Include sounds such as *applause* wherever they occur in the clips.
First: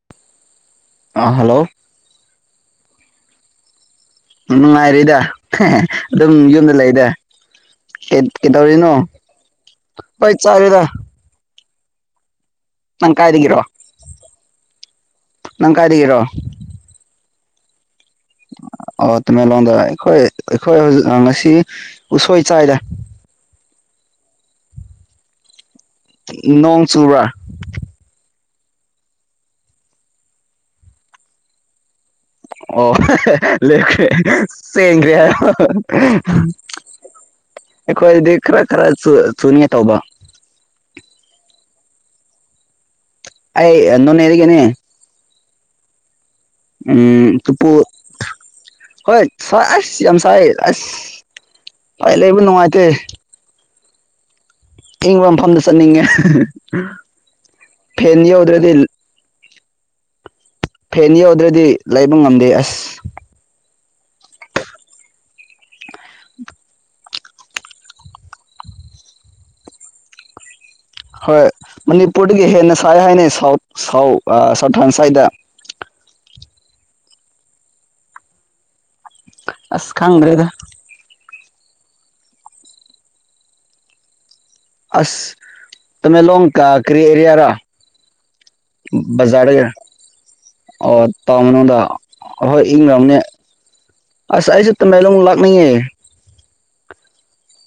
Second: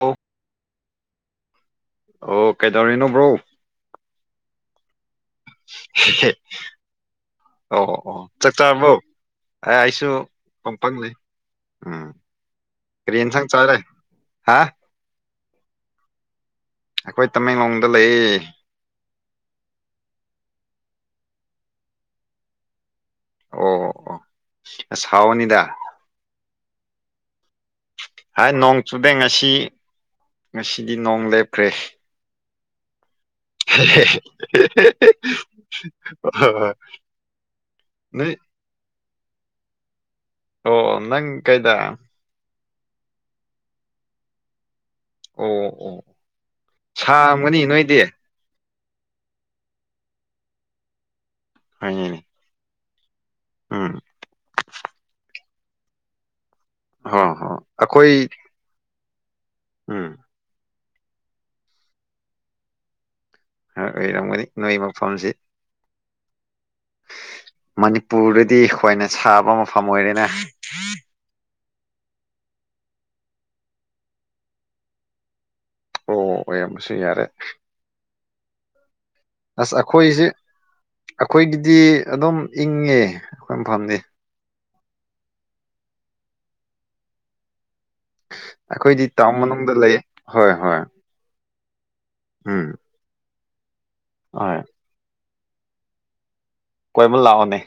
ꯑ ꯑ ꯍꯜꯂꯣ ꯑꯣ ꯀꯩꯗꯧꯔꯤꯅꯣ ꯕ꯭ꯔꯣ *unintelligible* ꯉꯥꯏꯔꯤꯗ ꯑꯗꯨꯝ ꯌꯨꯝꯗ ꯂꯩꯗ ꯑꯣ ꯑꯣ ꯆꯥꯛ ꯀꯩꯗꯧꯔꯤꯅꯣ ꯆꯥꯔꯕꯣ ꯍꯣꯏ ꯆꯥꯔꯤꯔꯤꯗ ꯑꯥ ꯀꯔꯤꯟ ꯁ ꯆꯂꯦ ꯍꯥ ꯅꯪ ꯀꯥꯏ ꯀꯦꯔꯣ ꯑꯩꯈꯣꯏ ꯇꯃꯦꯡꯂꯣꯡꯗ ꯂꯩꯌꯦ ꯑꯣ ꯇꯥꯃꯦꯂꯣꯟꯗ ꯑꯩꯈꯣꯏ ꯑꯩꯈꯣꯏ ꯍꯧꯖꯤ ꯉꯁꯤ ꯎꯁꯣꯏ ꯆꯥꯏꯗ ꯑꯣ ꯑꯣ ꯑꯣ ꯁꯥꯎꯅꯤꯗ ꯅꯣꯡ ꯆꯔꯕꯥ ꯍꯥꯏ ꯅꯣꯡ ꯆꯨꯗꯦ ꯉꯁꯤ ꯉꯁꯤꯗꯤ ꯅꯣꯡ ꯂꯦꯞꯈ꯭ꯔꯦ ꯑꯣ ꯂ ꯍꯣꯏ ꯅꯣꯏ ꯁꯦꯡꯈꯣꯏꯗꯤ ꯈꯔ ꯈꯔ ꯨ ꯆꯨꯅꯤ ꯇꯧꯕ ꯑꯣ ꯅꯪ ꯀꯩꯗ ꯑꯩ ꯅꯣꯅꯦ ꯍꯔꯤꯒꯦꯅꯦ ꯑꯣ ꯑꯣ ꯎ ꯁꯥꯔꯝꯒꯅꯤ ꯇꯨꯄꯨ ꯅꯣꯏꯗꯤ ꯍꯣꯏ ꯆꯋꯥ ꯑꯁꯤ ꯌꯥꯝ ꯁꯥꯏ ꯄꯥꯏ ꯍꯣꯏꯅꯦ ꯂꯩ ꯑꯩꯕꯨ ꯅꯅꯨꯡꯉꯥꯏꯇ ꯎꯝ ꯏꯪꯕ ꯃꯐꯝꯗ ꯆꯠꯅꯤꯡꯉꯦ ꯍꯣ ꯍꯣ ꯐꯦꯟ ꯌꯦ ꯑꯣꯗ꯭ꯔꯗꯤ ꯑꯝ ꯐꯦꯟ ꯌꯧꯗ꯭ꯔꯗꯤ ꯂꯩꯕ ꯉꯝꯗꯦ ꯑꯁ ꯑꯣꯏꯔꯝꯒꯅꯤ ꯅꯣꯏ ꯃꯐꯝꯁꯤ ꯃꯅꯤꯄꯨꯔꯗꯗꯤ ꯈ꯭ꯋꯥꯏꯅ ꯁꯥꯕ ꯃꯐꯝ ꯑꯣꯏꯔꯦꯅ ꯍꯣꯏ ꯃꯅꯤꯄꯨꯔꯗꯒꯤ ꯍꯦꯟꯅ ꯁꯥꯏ ꯍꯥꯏꯅꯩ ꯁꯥꯎꯠ ꯁꯥꯎ ꯁꯥꯎꯊꯥꯟ ꯁ꯭ꯋꯥꯏꯗ ꯑꯣ ꯑꯌꯥꯝꯕꯁꯨ ꯌꯥꯔꯦ ꯑꯁ ꯈꯪ꯭ꯔꯦꯗ ꯑꯩꯈꯣꯏꯒꯤꯗꯤ ꯑꯗꯨꯝ ꯏꯪꯉꯦ ꯑꯩꯈꯣꯏ ꯃꯐꯝꯗꯤ ꯑꯁ ꯇꯃꯦ ꯂꯣꯡꯣꯡ ꯀꯥ ꯀꯔꯤ ꯑꯦꯔꯤꯌꯥ ꯔ ꯑꯩꯈꯣꯏꯗꯤ ꯇꯥꯎꯟ ꯃꯅꯨꯡꯗ ꯂꯩ ꯍꯣꯏ ꯍꯣꯏ ꯀꯅꯗ ꯑꯍꯣꯏ ꯎꯝ ꯏꯪ ꯔꯝꯅꯦ ꯍꯣꯏ ꯑꯁꯥꯏꯁ ꯃꯃꯦꯂ ꯃꯤꯌꯦ ꯀꯣꯏꯃ ꯂꯥꯛꯑꯣꯅꯦ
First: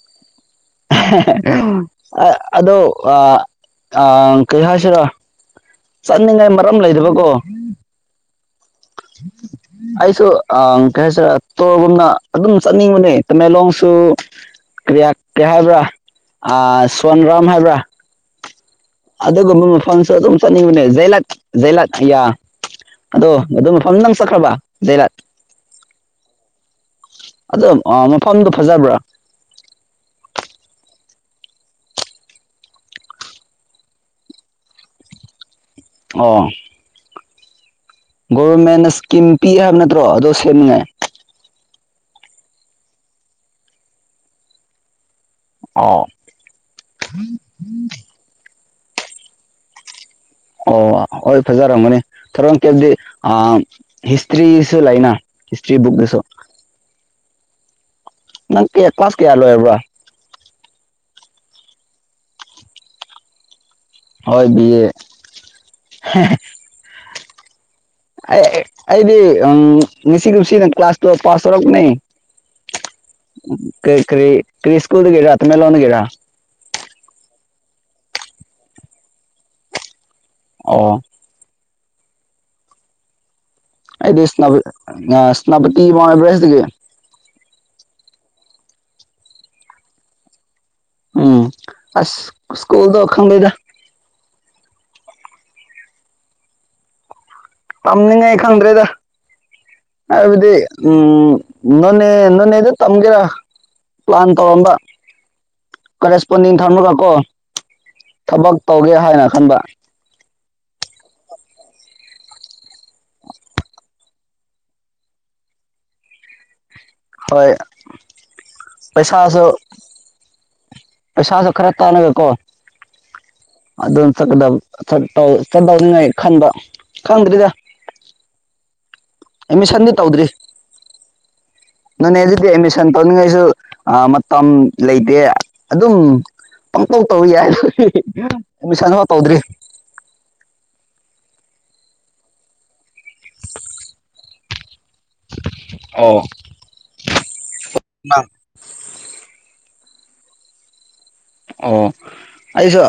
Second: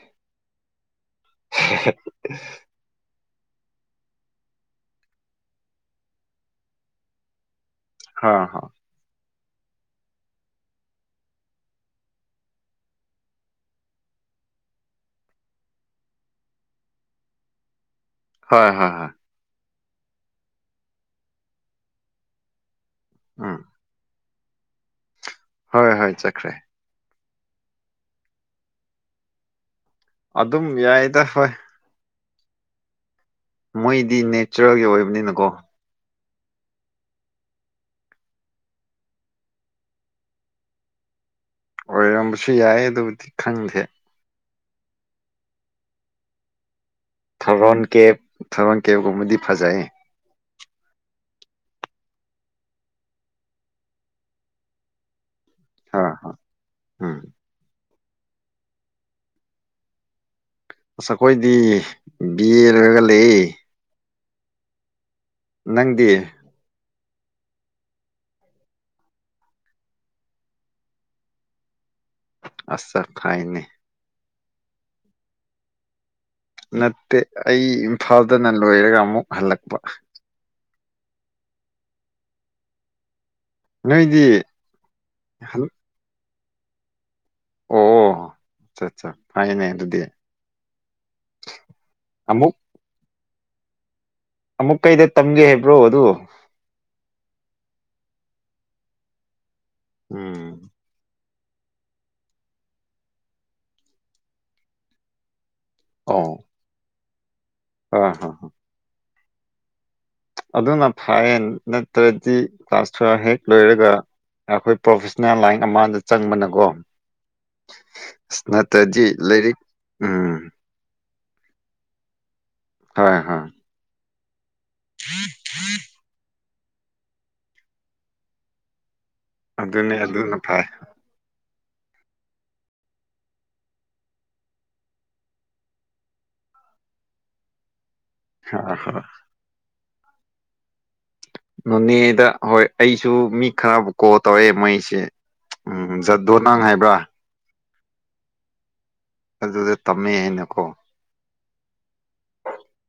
ꯑ ꯑꯗꯣ ꯑ ꯑ ꯀꯩ ꯍꯥꯏꯁꯤꯔ ꯆꯠꯅꯤꯡꯉꯥꯏ ꯃꯔꯝ ꯂꯩꯗꯕꯀꯣ ꯍꯥꯥ ꯍ ꯑꯩꯁꯨ ꯀꯩ ꯍꯥꯏꯁꯔꯦ ꯇꯣꯔꯒꯨꯝꯅ ꯑꯗꯨꯝ ꯆꯠꯅꯤꯡꯕꯅꯦ ꯇꯃꯦꯡꯂꯣꯡꯁꯨ ꯀꯔꯤꯌꯥ ꯍꯥꯏꯕ꯭ꯔꯥ ꯁꯣꯟ ꯔꯥꯝ ꯍꯥꯏꯕ꯭ꯔꯥ ꯍꯣꯏ ꯍꯣꯏ ꯍꯣꯏ ꯐꯣꯟꯁ ꯑꯗꯨꯝ ꯆꯅꯤꯡ ꯖꯂꯛ ꯖꯂꯛ ꯌꯥ ꯑꯗꯣ ꯎꯝ ꯑꯗꯨ ꯃꯐꯝ ꯅꯪ ꯈꯕ ꯗꯔꯠ ꯍꯣꯏ ꯍꯣꯏ ꯆꯀ꯭ꯔꯦ ꯑꯗꯣ ꯃꯐꯝꯗꯨ ꯐꯖꯕ꯭ꯔꯥ ꯑꯗꯨꯝ ꯌꯥꯏꯗ ꯍꯣꯏ ꯃꯣꯏꯗꯤ ꯅꯦꯆꯔꯦꯜꯒꯤ ꯑꯣꯏꯕꯅꯤꯅꯀꯣ ꯑ ꯒꯣꯚꯔꯃꯦꯟꯅ ꯏꯁꯀꯤꯝ ꯄꯤꯛꯑꯦ ꯍꯥꯏꯕ ꯅꯠꯇ꯭ꯔꯣ ꯑꯗꯣ ꯁꯦꯝꯅꯤꯡꯉꯥꯏ ꯑꯣꯏꯔꯝꯕꯁꯨ ꯌꯥꯏ ꯑꯗꯨꯕꯨꯗꯤ ꯈꯪꯗꯦ ꯑꯣ ꯊꯔꯣ ꯟ ꯀꯦ ꯊꯕꯪ ꯀꯦꯒꯨꯝꯕꯗꯤ ꯐꯖꯩ ꯑꯣ ꯍꯣꯏ ꯐꯖꯔꯝꯒꯅꯤ ꯊꯧꯔꯝ ꯀꯦꯞꯗꯤ ꯍꯤꯁꯇ꯭ꯔꯤꯁꯨ ꯂꯩꯅ ꯍꯤꯁꯇ꯭ꯔꯤ ꯕꯨꯛꯁꯣ ꯑꯥ ꯎꯝ ꯅꯪ ꯀ ꯄꯥꯁ ꯀꯌꯥ ꯂꯣꯏꯔꯕ꯭ꯔ ꯑꯁ ꯑꯩꯈꯣꯏꯗꯤ ꯕꯤꯦꯜꯔꯒ ꯂꯩ ꯍꯣꯏ ꯑ ꯅꯪꯗꯤ ꯑꯩꯗꯤ ꯃꯤꯁꯤꯁꯤ ꯀ꯭ꯂꯥꯁ ꯇ ꯄꯥꯁ ꯇꯔꯒ ꯅ ꯑꯁ ꯐꯥꯏꯅꯦ ꯀꯩ ꯀꯔꯤ ꯀ꯭ꯔꯤꯁꯀꯨꯜꯗꯒꯦꯔꯥꯇꯃꯦ ꯂꯣꯟꯒꯦꯔꯥ ꯅꯠꯇꯦ ꯑꯩ ꯏꯝꯐꯥꯜꯗꯅ ꯂꯣꯏꯔꯒ ꯑꯃꯨꯛ ꯍꯜꯂꯛꯄ ꯑꯣ ꯑꯩꯗꯤ ꯅꯣꯏꯗꯤ ꯏꯁꯅ ꯍꯜ ꯁꯅꯄꯇ ꯃꯕ꯭ꯔ *unintelligible* ꯑꯣ ꯑꯆꯥ ꯑꯠꯆꯥ ꯐꯩꯅꯦ ꯑꯗꯨꯗꯤ ꯎꯝ ꯑ ꯑꯃꯨꯛ ꯁ꯭ꯀꯨꯜꯗ ꯑꯣꯈꯝ ꯂꯩꯣꯏꯗꯥ ꯑꯃꯨꯛ ꯀꯩꯗ ꯇꯝꯒꯦ ꯍꯥꯏꯕ꯭ꯔꯣ ꯑꯗꯨ ꯌꯥꯝꯝꯅꯤ ꯉ ꯑꯩ ꯈꯗ꯭ꯔꯦꯗ ꯑꯕꯗꯤ ꯎꯝ ꯎꯝ ꯅꯣꯅꯦ ꯅꯣꯅꯦꯗ ꯇꯝꯒꯦꯔꯥ ꯄ꯭ꯂꯥꯟ ꯇꯧꯔꯝꯕ ꯑꯣ ꯀꯔꯦꯁꯄꯣꯟꯗꯤꯡ ꯊꯔꯃꯒꯀꯣ ꯍꯣꯏ ꯍꯣꯏ ꯍꯣꯏ ꯊꯕꯛ ꯇꯧꯒꯦ ꯍꯥꯏꯅ ꯑꯝꯕ ꯑꯗꯨꯅ ꯐꯥꯏꯦꯟ ꯅꯠꯇ꯭ꯔꯗꯤ ꯀ꯭ꯂꯥꯁ ꯇꯨꯌꯦꯜꯚ ꯍꯦꯛ ꯂꯣꯏꯔꯒ ꯑꯩꯈꯣꯏ ꯄ꯭ꯔꯣꯐꯦꯁꯅꯦꯜ ꯂꯥꯏꯟ ꯑꯃꯗ ꯆꯪꯕꯅꯀꯣ ꯍꯣꯏ ꯁꯅꯥꯇꯖꯤ ꯂꯩꯔꯤꯛ ꯎꯝ ꯄꯩꯁꯗ ꯈꯔ ꯇꯥꯅꯕꯣ ꯍꯣꯏ ꯍꯣꯏ ꯆꯗꯕ ꯆꯠꯇꯧꯅꯤꯡꯉꯥꯏ ꯈꯟꯕ ꯈꯪꯗ꯭ꯔꯔꯤꯗ ꯑꯗꯨꯅꯤ ꯑꯗꯨꯅ ꯐꯥꯏ ꯅꯣꯅꯦꯗꯤ ꯑꯦꯗꯃꯤꯁꯟ ꯇꯧꯅꯤꯡꯉꯥꯏꯁꯨ ꯃꯇꯝ ꯂꯩꯇꯦ ꯑꯗꯨꯝ ꯄꯥꯡꯊꯣꯛ ꯇꯧ ꯌꯥꯏꯗꯤ ꯍꯣꯏ ꯍꯣꯏ ꯃꯤꯁꯥꯗ ꯇꯧꯗ꯭ꯔꯤ ꯅꯅꯤꯗ ꯍꯣꯏ ꯑꯩ ꯁꯨ ꯃꯤ ꯈꯔꯕꯨ ꯀꯣ ꯇꯧꯔꯛꯑꯦ ꯃꯣꯏꯁꯦ ꯎꯝ ꯖꯗꯣꯅꯥꯡ ꯍꯥꯏꯕ꯭ꯔꯥ ꯑ ꯑꯗꯨ ꯑꯗꯨꯗ ꯇꯝꯃꯦ ꯅꯈꯣ ꯑꯣ ꯑꯁꯨꯣ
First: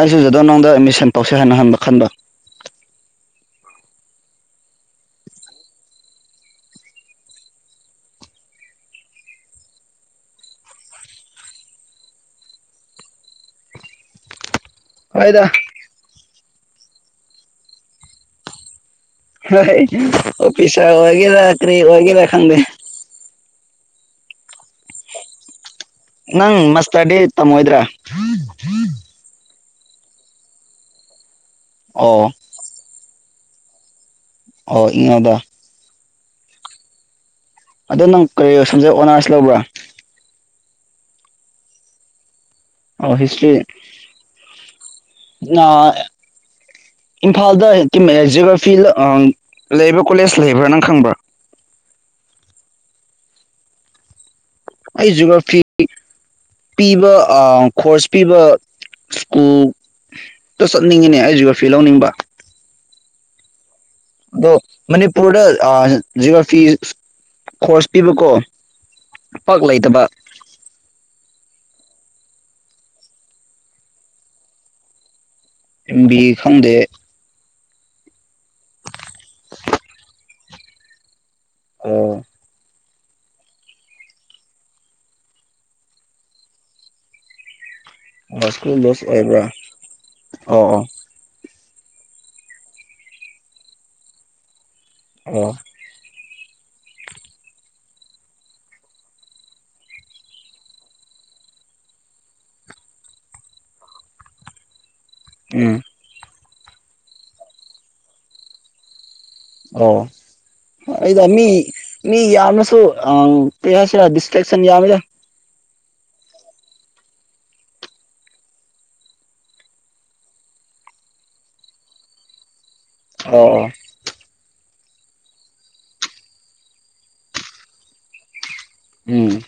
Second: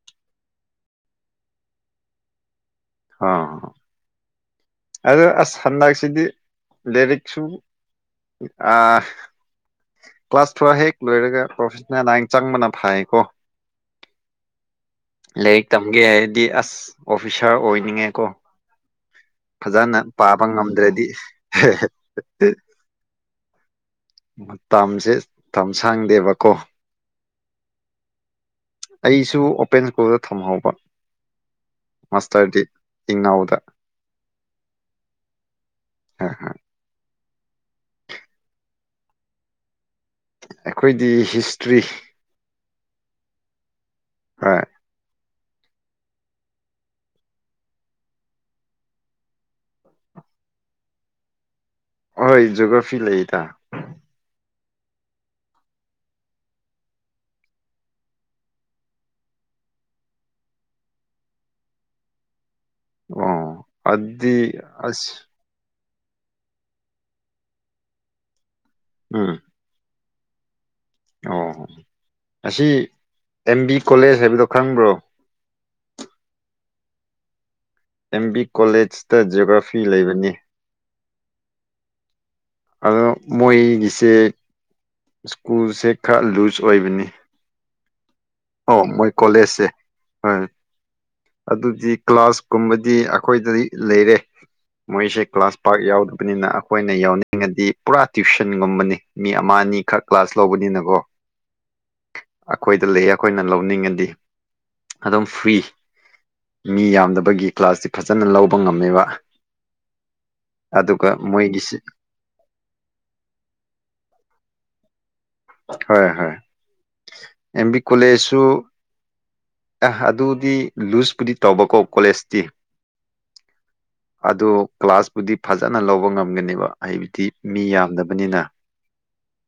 ꯑꯁꯨꯗ ꯅꯗ ꯇ ꯁꯦꯟ ꯇꯧꯁꯦ ꯍꯥꯏꯅ ꯍꯟꯕ ꯈꯟꯕ ꯍꯥꯥ ꯑꯗꯣ ꯑꯁ ꯍꯟꯗꯛꯁꯤꯗꯤ ꯂꯥꯏꯔꯤꯛꯁꯨ ꯀ꯭ꯂꯥꯁ ꯐꯣꯔ ꯍꯦꯛ ꯂꯣꯏꯔꯒ ꯄ꯭ꯔꯣꯐꯦꯁꯅꯦꯜ ꯅꯥꯥꯏꯟ ꯆꯪꯕꯅ ꯐꯥꯏꯌꯦꯀꯣ ꯍꯣꯏꯗ ꯂꯩ ꯇꯝꯒꯦ ꯍꯥꯏꯗꯤ ꯑ ꯑꯣꯐꯤꯁꯥꯔ ꯑꯣꯏꯅꯤꯡꯉꯦꯀꯣ ꯍꯣꯏ ꯐꯖꯅ ꯄꯥꯕ ꯑꯣꯐꯤꯁꯥ ꯉꯝꯗ꯭ꯔꯗꯤ ꯑꯣꯏꯒꯦꯔꯥ ꯀꯔꯤ ꯑꯣꯏꯒꯦꯔꯥ ꯈꯪꯗꯦ ꯃꯠꯇꯝꯁꯦ ꯅꯪ ꯃꯁꯇꯔꯗꯤ ꯇꯝꯃꯣꯏꯗ꯭ꯔꯥ ꯑꯩꯁꯨ ꯑꯣꯄꯦꯟ ꯁ꯭ꯀꯨꯜꯗ ꯊꯝꯍꯧꯕ ꯑꯣ ꯃꯁꯥꯏꯇꯦ ꯏꯉꯎꯗ *unintelligible* ꯑꯣ ꯏꯉꯥꯗ ꯑ ꯍꯥ ꯑꯗꯣ ꯅꯪ ꯀꯔꯤ ꯁꯝꯖꯦ ꯑꯣꯅꯔꯁ ꯂꯧꯕ꯭ꯔꯥ ꯑꯩꯈꯣꯏꯗꯤ ꯍꯤꯁꯇ꯭ꯔꯤ ꯑꯣ ꯍꯤꯁꯇ꯭ꯔꯤ ꯍꯣꯏ ꯏꯝꯐꯥꯜꯗ ꯖꯤꯑꯣꯒ꯭ꯔꯥꯐꯤ ꯂꯩꯕ꯭ꯔꯥ ꯀꯣꯂꯦꯖ ꯂꯩꯕ꯭ꯔꯥ ꯅꯪ ꯈꯪꯕ꯭ꯔꯥ ꯍꯣꯏ ꯖꯣꯒ꯭ꯔꯥꯐꯤ ꯂꯩꯇ ꯑꯩ ꯖꯤꯒ꯭ꯔꯥꯐꯤ ꯄꯤꯕ ꯀꯣꯔꯣꯔꯁ ꯄꯤꯕ ꯁ꯭ꯀꯨꯜꯗ ꯆꯠꯅꯤꯡꯉꯤꯅꯦ ꯑꯩ ꯖꯤꯒ꯭ꯔꯥꯐꯤ ꯂꯧꯅꯤꯡꯕ ꯑ ꯑꯗꯣ ꯃꯅꯤꯄꯨꯔꯗ ꯑ ꯖꯤꯒ ꯐꯤ ꯈꯣꯁ ꯄꯤꯕꯀꯣ ꯎꯝ ꯄꯥꯛ ꯂꯩꯇꯕ ꯑꯣ ꯑꯁꯤ ꯑꯦꯝ ꯕꯤ ꯀꯣꯂꯦꯖ ꯍꯥꯏꯕꯗꯣ ꯈꯪꯕ꯭ꯔꯣ ꯕꯤ ꯈꯪꯗꯦ ꯑꯦꯦꯝꯕꯤ ꯀꯣꯂꯦꯖ ꯇ ꯖꯤꯑꯣꯒ꯭ꯔꯥꯐꯤ ꯂꯩꯕꯅꯤ ꯑꯣ ꯑꯗꯣ ꯃꯣꯏꯒꯤꯁꯦ ꯁ꯭ꯀꯨꯜꯁꯦ ꯈꯔ ꯂꯨꯖ ꯑꯣꯏꯕꯅꯤ ꯁꯀꯨꯜ ꯑꯣ ꯂꯣꯁ ꯃꯣꯏ ꯑꯣꯏꯕ꯭ꯔ ꯀꯣꯂꯦꯖꯁꯦ ꯍꯣꯏ ꯑꯣ ꯑꯗꯨꯗꯤ ꯀ꯭ꯂꯥꯁꯀꯨꯝꯕꯗꯤ ꯑꯩꯈꯣꯏꯗ ꯂꯩꯔꯦ ꯃꯣꯏꯁꯦ ꯑꯣ ꯀ꯭ꯂꯥꯁ ꯄꯥꯛ ꯌꯥꯎꯗꯕꯅꯤꯅ ꯑꯩꯈꯣꯏꯅꯦ ꯌꯥꯎꯅꯤ ꯅꯤꯡꯉꯗꯤ ꯄꯨꯔꯥ ꯇ꯭ꯋꯁꯟꯒꯨꯝꯕꯅꯤ ꯃꯤ ꯑꯃ ꯑꯅꯤꯈꯛ ꯀ꯭ꯂꯥꯁ ꯂꯧꯕꯅꯤꯅꯀꯣ ꯑꯩꯈꯣꯏꯗ ꯂꯩ ꯑꯩꯈꯣꯏꯅ ꯂꯧꯅꯤꯡꯉꯗꯤ ꯑꯗꯨꯝ ꯐ꯭ꯔꯤ ꯎꯝ ꯃꯤ ꯌꯥꯝꯗꯕꯒꯤ ꯀ꯭ꯂꯥꯁꯁꯤ ꯐꯖꯅ ꯂꯧꯕ ꯉꯝꯃꯦꯕ ꯑꯣ ꯑꯗꯨꯒ ꯏꯗ ꯃꯤ ꯃꯣꯏꯒꯤꯁꯤ ꯃꯤ ꯌꯥ ꯌꯥꯝꯃꯁꯨ ꯄ ꯍꯥꯏꯁꯤꯗꯤꯁꯇ꯭ꯔꯁꯟ ꯌꯥꯃ ꯍ ꯍꯣꯏ ꯑꯦꯝ ꯕꯤ ꯀꯣꯂꯦꯖꯁꯨ ꯑ ꯑꯗꯨꯗꯤ ꯂꯨꯖꯄꯨꯗꯤ ꯇꯧꯕꯀꯣ ꯀꯣꯂꯦꯖꯇꯤ ꯑꯣ ꯑꯣ ꯑꯗꯣ ꯀ꯭ꯂꯥꯁꯄꯨꯗꯤ ꯐꯖꯅ ꯂꯧꯕ ꯉꯝꯒꯅꯦꯕ ꯑꯩꯕꯨꯗꯤ ꯃꯤ ꯌꯥꯝꯗꯕꯅꯤꯅ ꯎꯝ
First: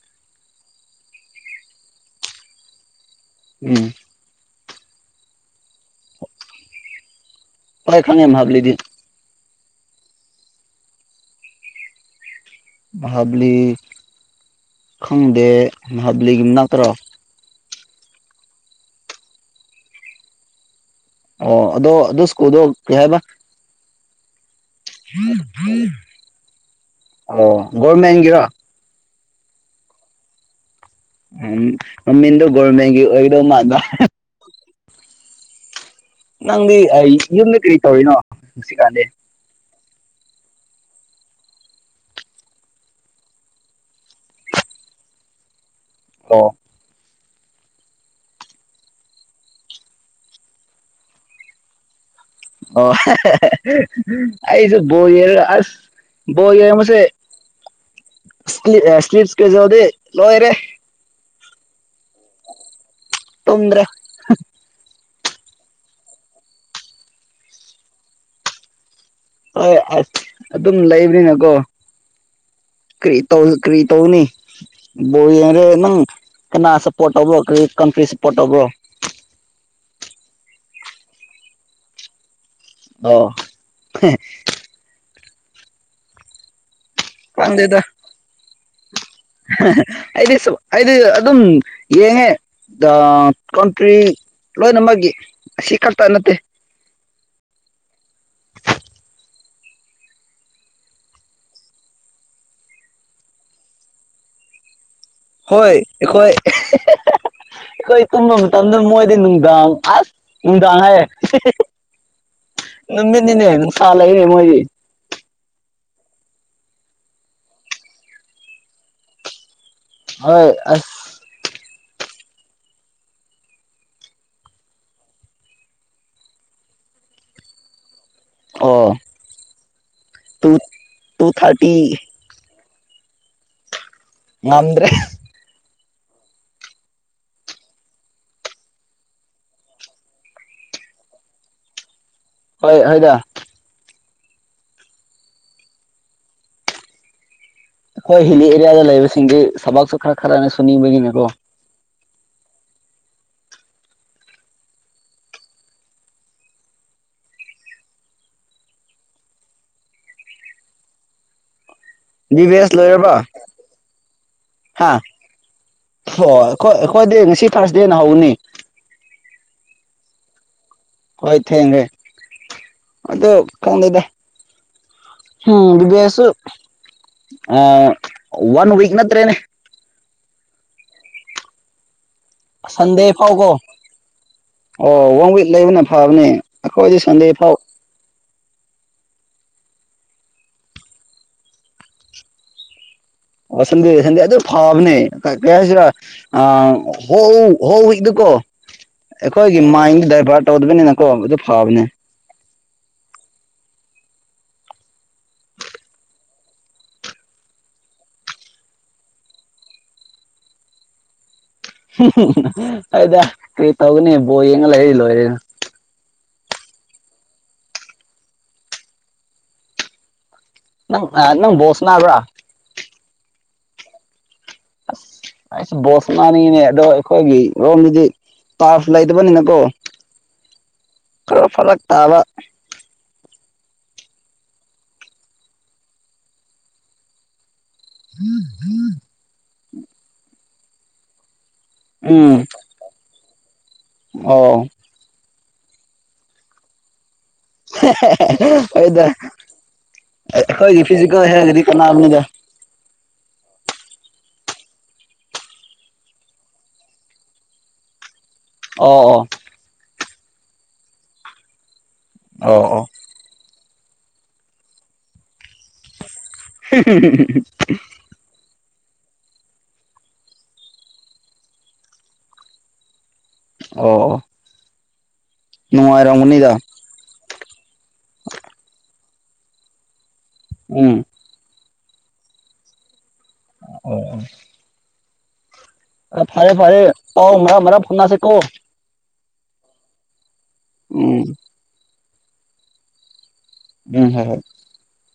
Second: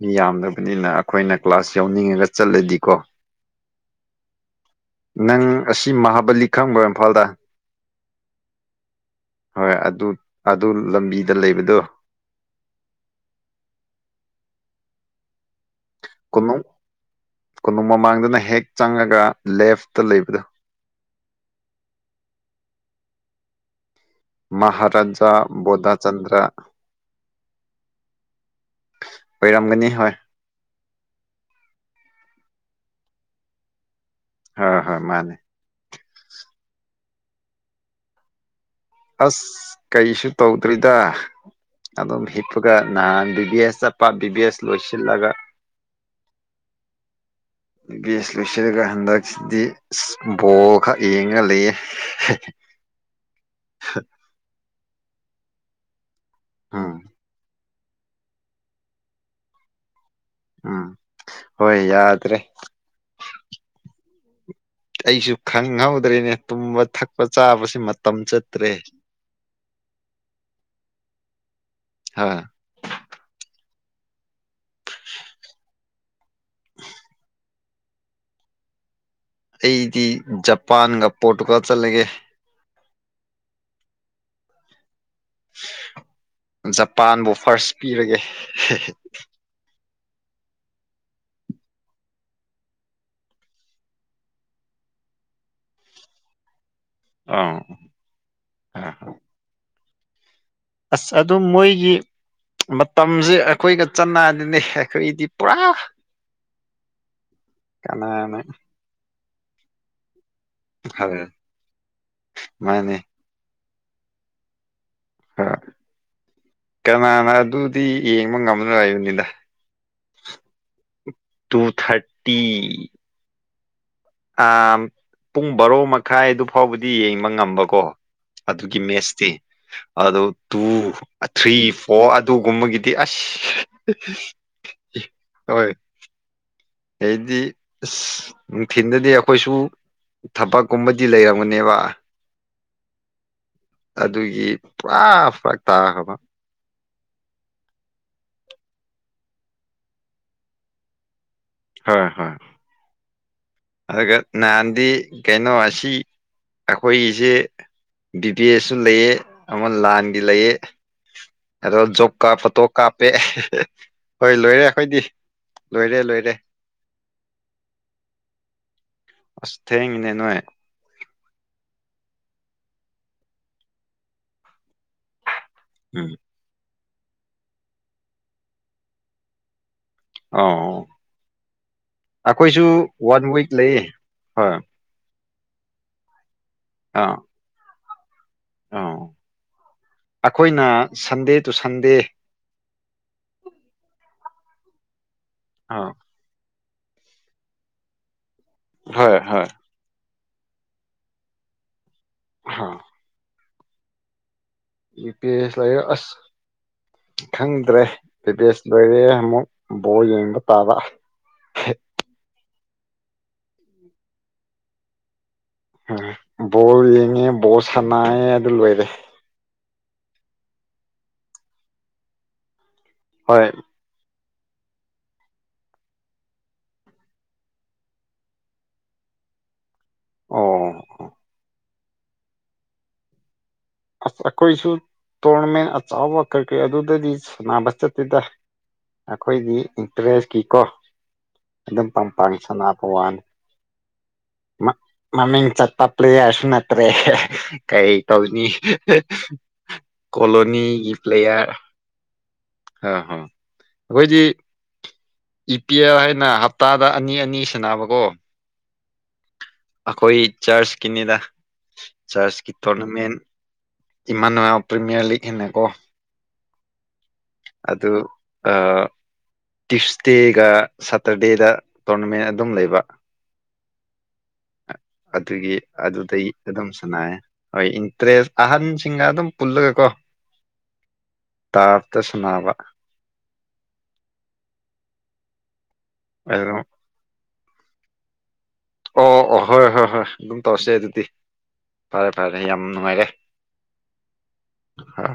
ꯃꯤ ꯌꯥꯝꯗꯕꯅꯤꯅ ꯑꯩꯈꯣꯏꯅ ꯀ꯭ꯂꯥꯁ ꯌꯥꯎꯅꯤꯡꯉꯒ ꯆꯠꯂꯗꯤꯀꯣ ꯎꯝ ꯅꯪ ꯑꯁꯤ ꯃꯍꯥꯕꯂꯤ ꯈꯪꯕ꯭ꯔꯣ ꯏꯝꯐꯥꯜꯗ ꯍꯣꯏ ꯈꯉ ꯌꯥꯝ ꯍꯥꯞꯂꯤ ꯍꯣꯏ ꯑꯗꯨ ꯑꯗꯨ ꯂꯝꯕꯤꯗ ꯂꯩꯕꯗꯣ ꯥꯕꯂꯤ ꯈꯪꯗꯦ ꯍꯥꯗꯂꯤꯒ ꯀꯣꯅꯨꯡ ꯏꯅꯠꯇ꯭ꯔ ꯀꯣꯅꯨꯡ ꯃꯃꯥꯡꯗꯅ ꯍꯦꯛ ꯆꯪꯉꯒ ꯂꯦꯐꯇ ꯂꯩꯕꯗꯣ ꯑꯣ ꯑꯗꯣ ꯑꯗꯨ ꯁ꯭ꯀꯨꯜꯗꯣ ꯀꯩ ꯍꯥꯏꯕ ꯃꯍꯥꯔꯥꯖꯥ ꯕꯣꯙꯥꯆꯟꯗ꯭ꯔ ꯑꯣ ꯒꯧꯃꯦ ꯍꯒꯤꯔ ꯑꯣꯏꯔꯝꯒꯅꯤ ꯍ ꯅꯃꯤꯗꯨ ꯣꯜꯃꯒꯤ ꯑꯣꯏꯗꯣ ꯃꯥꯕ ꯍꯣꯏ ꯍꯣꯏ ꯃꯥꯅꯦ ꯅꯪ ꯏꯂ ꯀꯔꯤ ꯀꯣꯅꯣ ꯅꯨꯡꯁꯤꯀꯗꯦ ꯑꯁ ꯀꯩꯁꯨ ꯇꯧꯗ꯭ꯔꯤꯗ ꯑꯗꯨꯝ ꯍꯤꯞꯄꯒ ꯅꯍꯥꯟ ꯕꯤ ꯚꯕꯤ ꯑꯦꯁ ꯆꯠꯄ ꯕꯤ ꯚꯕꯤ ꯑꯦꯁ ꯂꯣꯏꯁꯤꯜꯂꯒ ꯑꯣ ꯕꯦꯁ ꯂꯣꯏꯁꯤꯜꯂꯒ ꯍꯟꯗꯛꯁꯤꯗꯤ ꯕꯣꯜ ꯈꯛ ꯌꯦꯡꯉ ꯂꯩꯌꯦ ꯑꯣ ꯑꯩꯁꯨ ꯣꯔ ꯑꯁ ꯌꯥ ꯎꯝ ꯃꯁꯦ ꯁꯞꯁ ꯀꯦꯖꯗꯦ ꯂꯣꯏꯣꯏꯔꯦ ꯎꯝ ꯍꯣꯏ ꯌꯥꯗ꯭ꯔꯦ ꯇꯨꯝꯗꯔꯦ ꯑꯩꯁꯨ ꯈꯪꯍꯧꯗ꯭ꯔꯦꯅꯦ ꯇꯨꯝꯕ ꯊꯛꯄ ꯆꯥꯕꯕꯁꯤ ꯃꯇꯝ ꯆꯠꯇ꯭ꯔꯦ ꯍꯣꯏ ꯑꯁ ꯑꯗꯨꯝ ꯂꯩꯕꯅꯤꯅꯀꯣ ꯍꯥ ꯀꯔꯤ ꯇꯧ ꯀꯔꯤ ꯇꯧꯅꯤ ꯕꯣꯔ ꯌꯦꯡꯔꯦ ꯅꯪ ꯀꯅꯥꯁꯄꯣꯔꯠ ꯇꯧꯕ꯭ꯔꯣ ꯀꯔꯤ ꯀꯟꯐ꯭ꯔꯤꯁꯄꯣꯔꯠ ꯇꯧꯕ꯭ꯔꯣ ꯑꯩꯗꯤ ꯖꯄꯥꯟꯒ ꯄꯣꯔꯇꯨꯒꯥꯜ ꯆꯠꯂꯒꯦ ꯑꯣ ꯖꯄꯥꯟꯕꯨ ꯐꯥꯔꯁ ꯈꯪꯗꯦꯗ ꯄꯤꯔꯒꯦ ꯑꯩꯗꯤ ꯁ ꯑꯩꯗꯤ ꯑꯗꯨꯝ ꯌꯦꯡꯉꯦ ꯀꯟꯇ꯭ꯔꯤ ꯂꯣꯏꯅꯃꯛꯀꯤ ꯑꯁꯤ ꯈꯛꯇ ꯅꯠꯇꯦ ꯑꯥ ꯑꯁ ꯑꯗꯨ ꯃꯣꯏꯒꯤ ꯃꯇꯝꯁꯦ ꯑꯩꯈꯣꯏꯒ ꯆꯅꯥꯗꯤꯅꯦꯛ ꯍꯣꯏ ꯑꯩꯈꯣꯏ ꯑꯩꯈꯣꯏ ꯇꯨꯝꯕ ꯀꯅꯥꯅ ꯃꯇꯝꯗ ꯃꯣꯏꯗꯤ ꯅꯨꯡꯗꯥꯡ ꯑꯁ ꯅꯨꯡꯗꯥꯡ ꯍꯥꯏ ꯍꯣꯏ ꯃꯥꯅꯦ ꯅꯨꯃꯤꯠꯅꯤꯅꯦ ꯁꯥ ꯂꯩꯌꯦ ꯃꯣꯏꯒꯤ ꯍꯣꯏ ꯀꯅꯥꯅ ꯑꯗꯨꯗꯤ ꯌꯦꯡꯕ ꯉꯝꯂꯣꯏ ꯍꯥꯏꯕꯅꯤꯗ ꯍꯣꯏ ꯑꯁ ꯊꯥꯔꯇꯤ ꯑ ꯄꯨꯡ ꯕꯥꯔꯣ ꯃꯈꯥꯏ ꯑꯗꯨ ꯐꯥꯎꯕꯗꯤ ꯌꯦꯡꯕ ꯉꯝꯕꯀꯣ ꯑꯗꯨꯒꯤ ꯑꯣ ꯃꯦꯠꯁꯇꯤ ꯑꯗꯨ two two three thirty four ꯑꯗꯨꯒꯨꯝꯕꯒꯤ ꯗꯤ ꯑꯁ ꯉꯝꯗ꯭ꯔꯦ ꯍꯣꯏ ꯑꯩꯗꯤ ꯑꯁ ꯅꯨꯡꯊꯤꯟꯗꯗꯤ ꯑꯩꯈꯣꯏꯁꯨ ꯍꯣꯏ ꯍꯣꯏꯗ ꯑꯗꯨꯒꯤ ꯄꯨꯔꯥ ꯐꯔꯛ ꯇꯥꯈ꯭ꯔꯕ ꯍꯣꯏ ꯍꯤꯂꯤ ꯑꯦꯔꯤꯌꯥꯗ ꯂꯩꯕꯁꯤꯡꯗꯤ ꯊꯕꯥꯛꯁꯨ ꯈꯔ ꯈꯔꯅ ꯁꯨꯅꯤꯡꯕꯅꯤꯅꯀꯣ ꯍꯣꯏ ꯍꯣꯏ ꯑꯗꯨꯒ ꯅꯍꯥꯟꯗꯤ ꯀꯩꯅꯣ ꯑꯁꯤ ꯑꯩꯈꯣꯏꯒꯤꯁꯦ ꯕꯤ ꯕꯤ ꯑꯦꯁ ꯁꯨ ꯂꯩꯑꯦ ꯑꯃ ꯂꯥꯟꯒꯤ ꯂꯩꯌꯦ ꯑꯗꯣ ꯖꯣꯕ ꯀꯥꯔꯗ ꯗꯤꯚ ꯐꯣꯇꯣ ꯑꯦꯁ ꯀꯥꯞꯄꯦ ꯂꯣꯏꯔꯕ ꯍꯥ ꯍꯣꯏ ꯂꯣꯏꯔꯦ ꯍ ꯑꯩꯈꯣꯏꯗꯤ ꯂꯣꯏꯔꯦ ꯂꯣꯏꯔꯦ ꯑꯩꯈꯣꯏ ꯑꯩꯈꯣꯏꯗꯤ ꯉꯁꯤ ꯐꯥꯔꯁ ꯗꯦꯅ ꯍꯧꯅꯤ ꯑꯁ ꯊꯦꯡꯉꯤꯅꯦ ꯅꯣꯥꯏ ꯍꯣꯏ ꯊꯦꯟꯒꯦ ꯑꯗꯣ ꯈꯪꯗꯦꯗꯥ ꯎꯝ ꯕꯤ ꯕꯦꯁꯨ ꯑ ꯋꯥꯟ ꯋꯤꯛ ꯅꯠꯇ꯭ꯔꯦꯅꯦ ꯑꯥ ꯑꯈꯣꯏꯁꯨ ꯁꯟꯗꯦ ꯋꯥꯟ ꯋꯤꯛ ꯐꯥꯎꯀꯣ ꯂꯩ ꯑꯦ ꯑꯣ ꯋꯥꯟ ꯋꯤꯛ ꯂꯩꯕꯅ ꯐꯕꯅꯦ ꯑꯈꯣ ꯑꯩꯗꯤ ꯁꯟꯗꯦ ꯐꯥꯎ ꯑꯥ ꯑꯩꯈꯣꯏꯅ ꯁꯟꯗꯦ ꯇꯨ ꯁꯟꯗꯦ ꯑꯣꯁꯟ ꯗꯦ ꯁꯟꯗꯦ ꯑꯗꯨꯐꯕꯅꯦ ꯀꯩ ꯍꯥꯏꯁꯤꯔꯥ ꯑꯥ ꯑꯥ ꯍꯣ ꯍꯧ ꯏꯗꯨꯀꯣ ꯍꯣꯏ ꯍꯣꯏ ꯑꯩꯈꯣꯏꯒꯤ ꯃꯥꯏ ꯗꯔꯕꯥꯔ ꯀꯎꯗꯕꯅꯤ ꯅ ꯀꯣꯗ ꯐꯥꯕꯅꯦ ꯍꯥꯥ ꯌꯨ ꯄꯤ ꯑꯦꯁ ꯍꯨꯝ ꯍꯨꯃ ꯑꯗ ꯀꯔꯤ ꯇꯥꯒꯅꯤ ꯕꯣꯜ ꯌꯦꯡꯂ ꯂꯩ ꯂꯣꯏꯔꯦꯗꯥ ꯎꯝ ꯕꯣꯜ ꯌꯦꯡꯉꯦ ꯕꯣꯜ ꯁꯥꯟꯅꯑꯦ ꯑꯗꯨ ꯂꯣꯏꯔꯦ ꯅꯪ ꯑ ꯅꯪ ꯕꯣꯜ ꯁꯥꯟꯅꯕ꯭ꯔꯥ ꯍꯣꯏ ꯑꯁ ꯑꯩꯁ ꯕꯣꯜ ꯁꯥꯟꯅꯅꯤꯡꯉꯤꯅꯦ ꯑꯗꯣ ꯑꯩꯈꯣꯏꯒꯤ ꯔꯣꯝꯒꯤꯗꯤ ꯇ꯭ꯔꯐ ꯂꯩꯇꯕꯅꯤꯅꯀꯣ ꯑꯣ ꯑꯕ ꯑ ꯑꯩꯈꯣꯏꯁꯨ ꯇꯣꯔꯃꯦꯟ ꯑꯆꯕ ꯀꯛꯀ ꯑꯗꯨꯗꯗꯤ ꯁ ꯆꯠꯇꯨꯗ ꯑꯩꯈꯣꯏꯒꯤ ꯏꯟꯇꯔꯦꯁꯀꯤꯀꯣ ꯑꯗꯨꯝ ꯄꯪꯄ ꯎꯝ ꯁꯅꯥꯄ ꯋꯥꯅꯤ ꯑꯣ ꯃꯃꯤꯡ ꯆꯠꯄꯄꯂꯤ ꯑꯁ ꯅꯠꯇ꯭ꯔꯦ ꯀꯩ ꯇꯧꯅꯤ ꯍꯗ ꯍꯣꯏꯒꯤ ꯀꯣꯂꯣꯅꯤꯒꯤ ꯐꯤꯖꯤꯀꯦꯜ ꯄ꯭ꯂꯦꯌꯥꯔ ꯍꯒꯗꯤ ꯀꯅꯥꯕꯅꯤꯗ ꯑ ꯍꯣ ꯑꯩꯈꯣꯏꯗꯤ ꯏ ꯄꯤ ꯑꯦꯜ ꯍꯥꯏꯅ ꯍꯞꯇꯥꯗ ꯑꯅꯤ ꯑꯅꯤ ꯁꯅꯕꯀꯣ ꯑꯣ ꯑꯣ ꯈꯣꯏ ꯆꯔꯁ ꯀꯅꯤꯗ ꯆꯔꯆꯀꯤ ꯑꯣ ꯑꯣ ꯇꯣꯔꯅꯥꯃꯦꯟ ꯏꯃꯅ ꯍ ꯄꯤꯃꯤꯌꯔ ꯂ ꯂꯤꯒ ꯍꯦꯅꯦꯀꯣ *unintelligible* ꯇꯤꯁ ꯗꯦꯒ ꯁꯇꯔꯗꯦꯗ ꯇꯣꯔꯅꯃꯦꯟ ꯑꯗꯨꯝ ꯂꯩꯕ ꯑꯣ ꯑꯣ ꯑꯗꯨꯒꯤ ꯑꯗꯨꯗꯩ ꯅꯨꯡꯉꯥꯏꯔꯝꯒꯅꯤꯗ ꯑꯗꯨꯝ ꯁꯅꯦ ꯍꯣꯏ ꯏꯟꯇꯔꯦꯁ ꯑꯍꯟꯁꯤꯡꯒ ꯑꯗꯨꯝ ꯄꯨꯜꯂꯒꯦꯀꯣ ꯎꯝ ꯇꯥꯔꯊ ꯁꯨꯅꯥꯕ ꯑꯣ ꯑꯣ ꯑ ꯐꯔꯦ ꯑꯗꯨꯝ ꯐꯔꯦ ꯑꯣ ꯃ ꯐꯣꯟꯅꯥ ꯁꯤꯦꯀꯣ ꯑꯣ ꯍꯣꯏ ꯍꯣꯏ ꯍꯣꯏ ꯑꯗꯨꯝ ꯇꯧꯔꯁꯦ ꯑꯗꯨꯗꯤ ꯎꯝ ꯐꯔꯦ ꯐꯔꯦ ꯌꯥꯝ ꯅꯨꯡꯉꯥꯏꯔꯦ ꯎꯝ ꯍꯝ ꯍꯣꯏ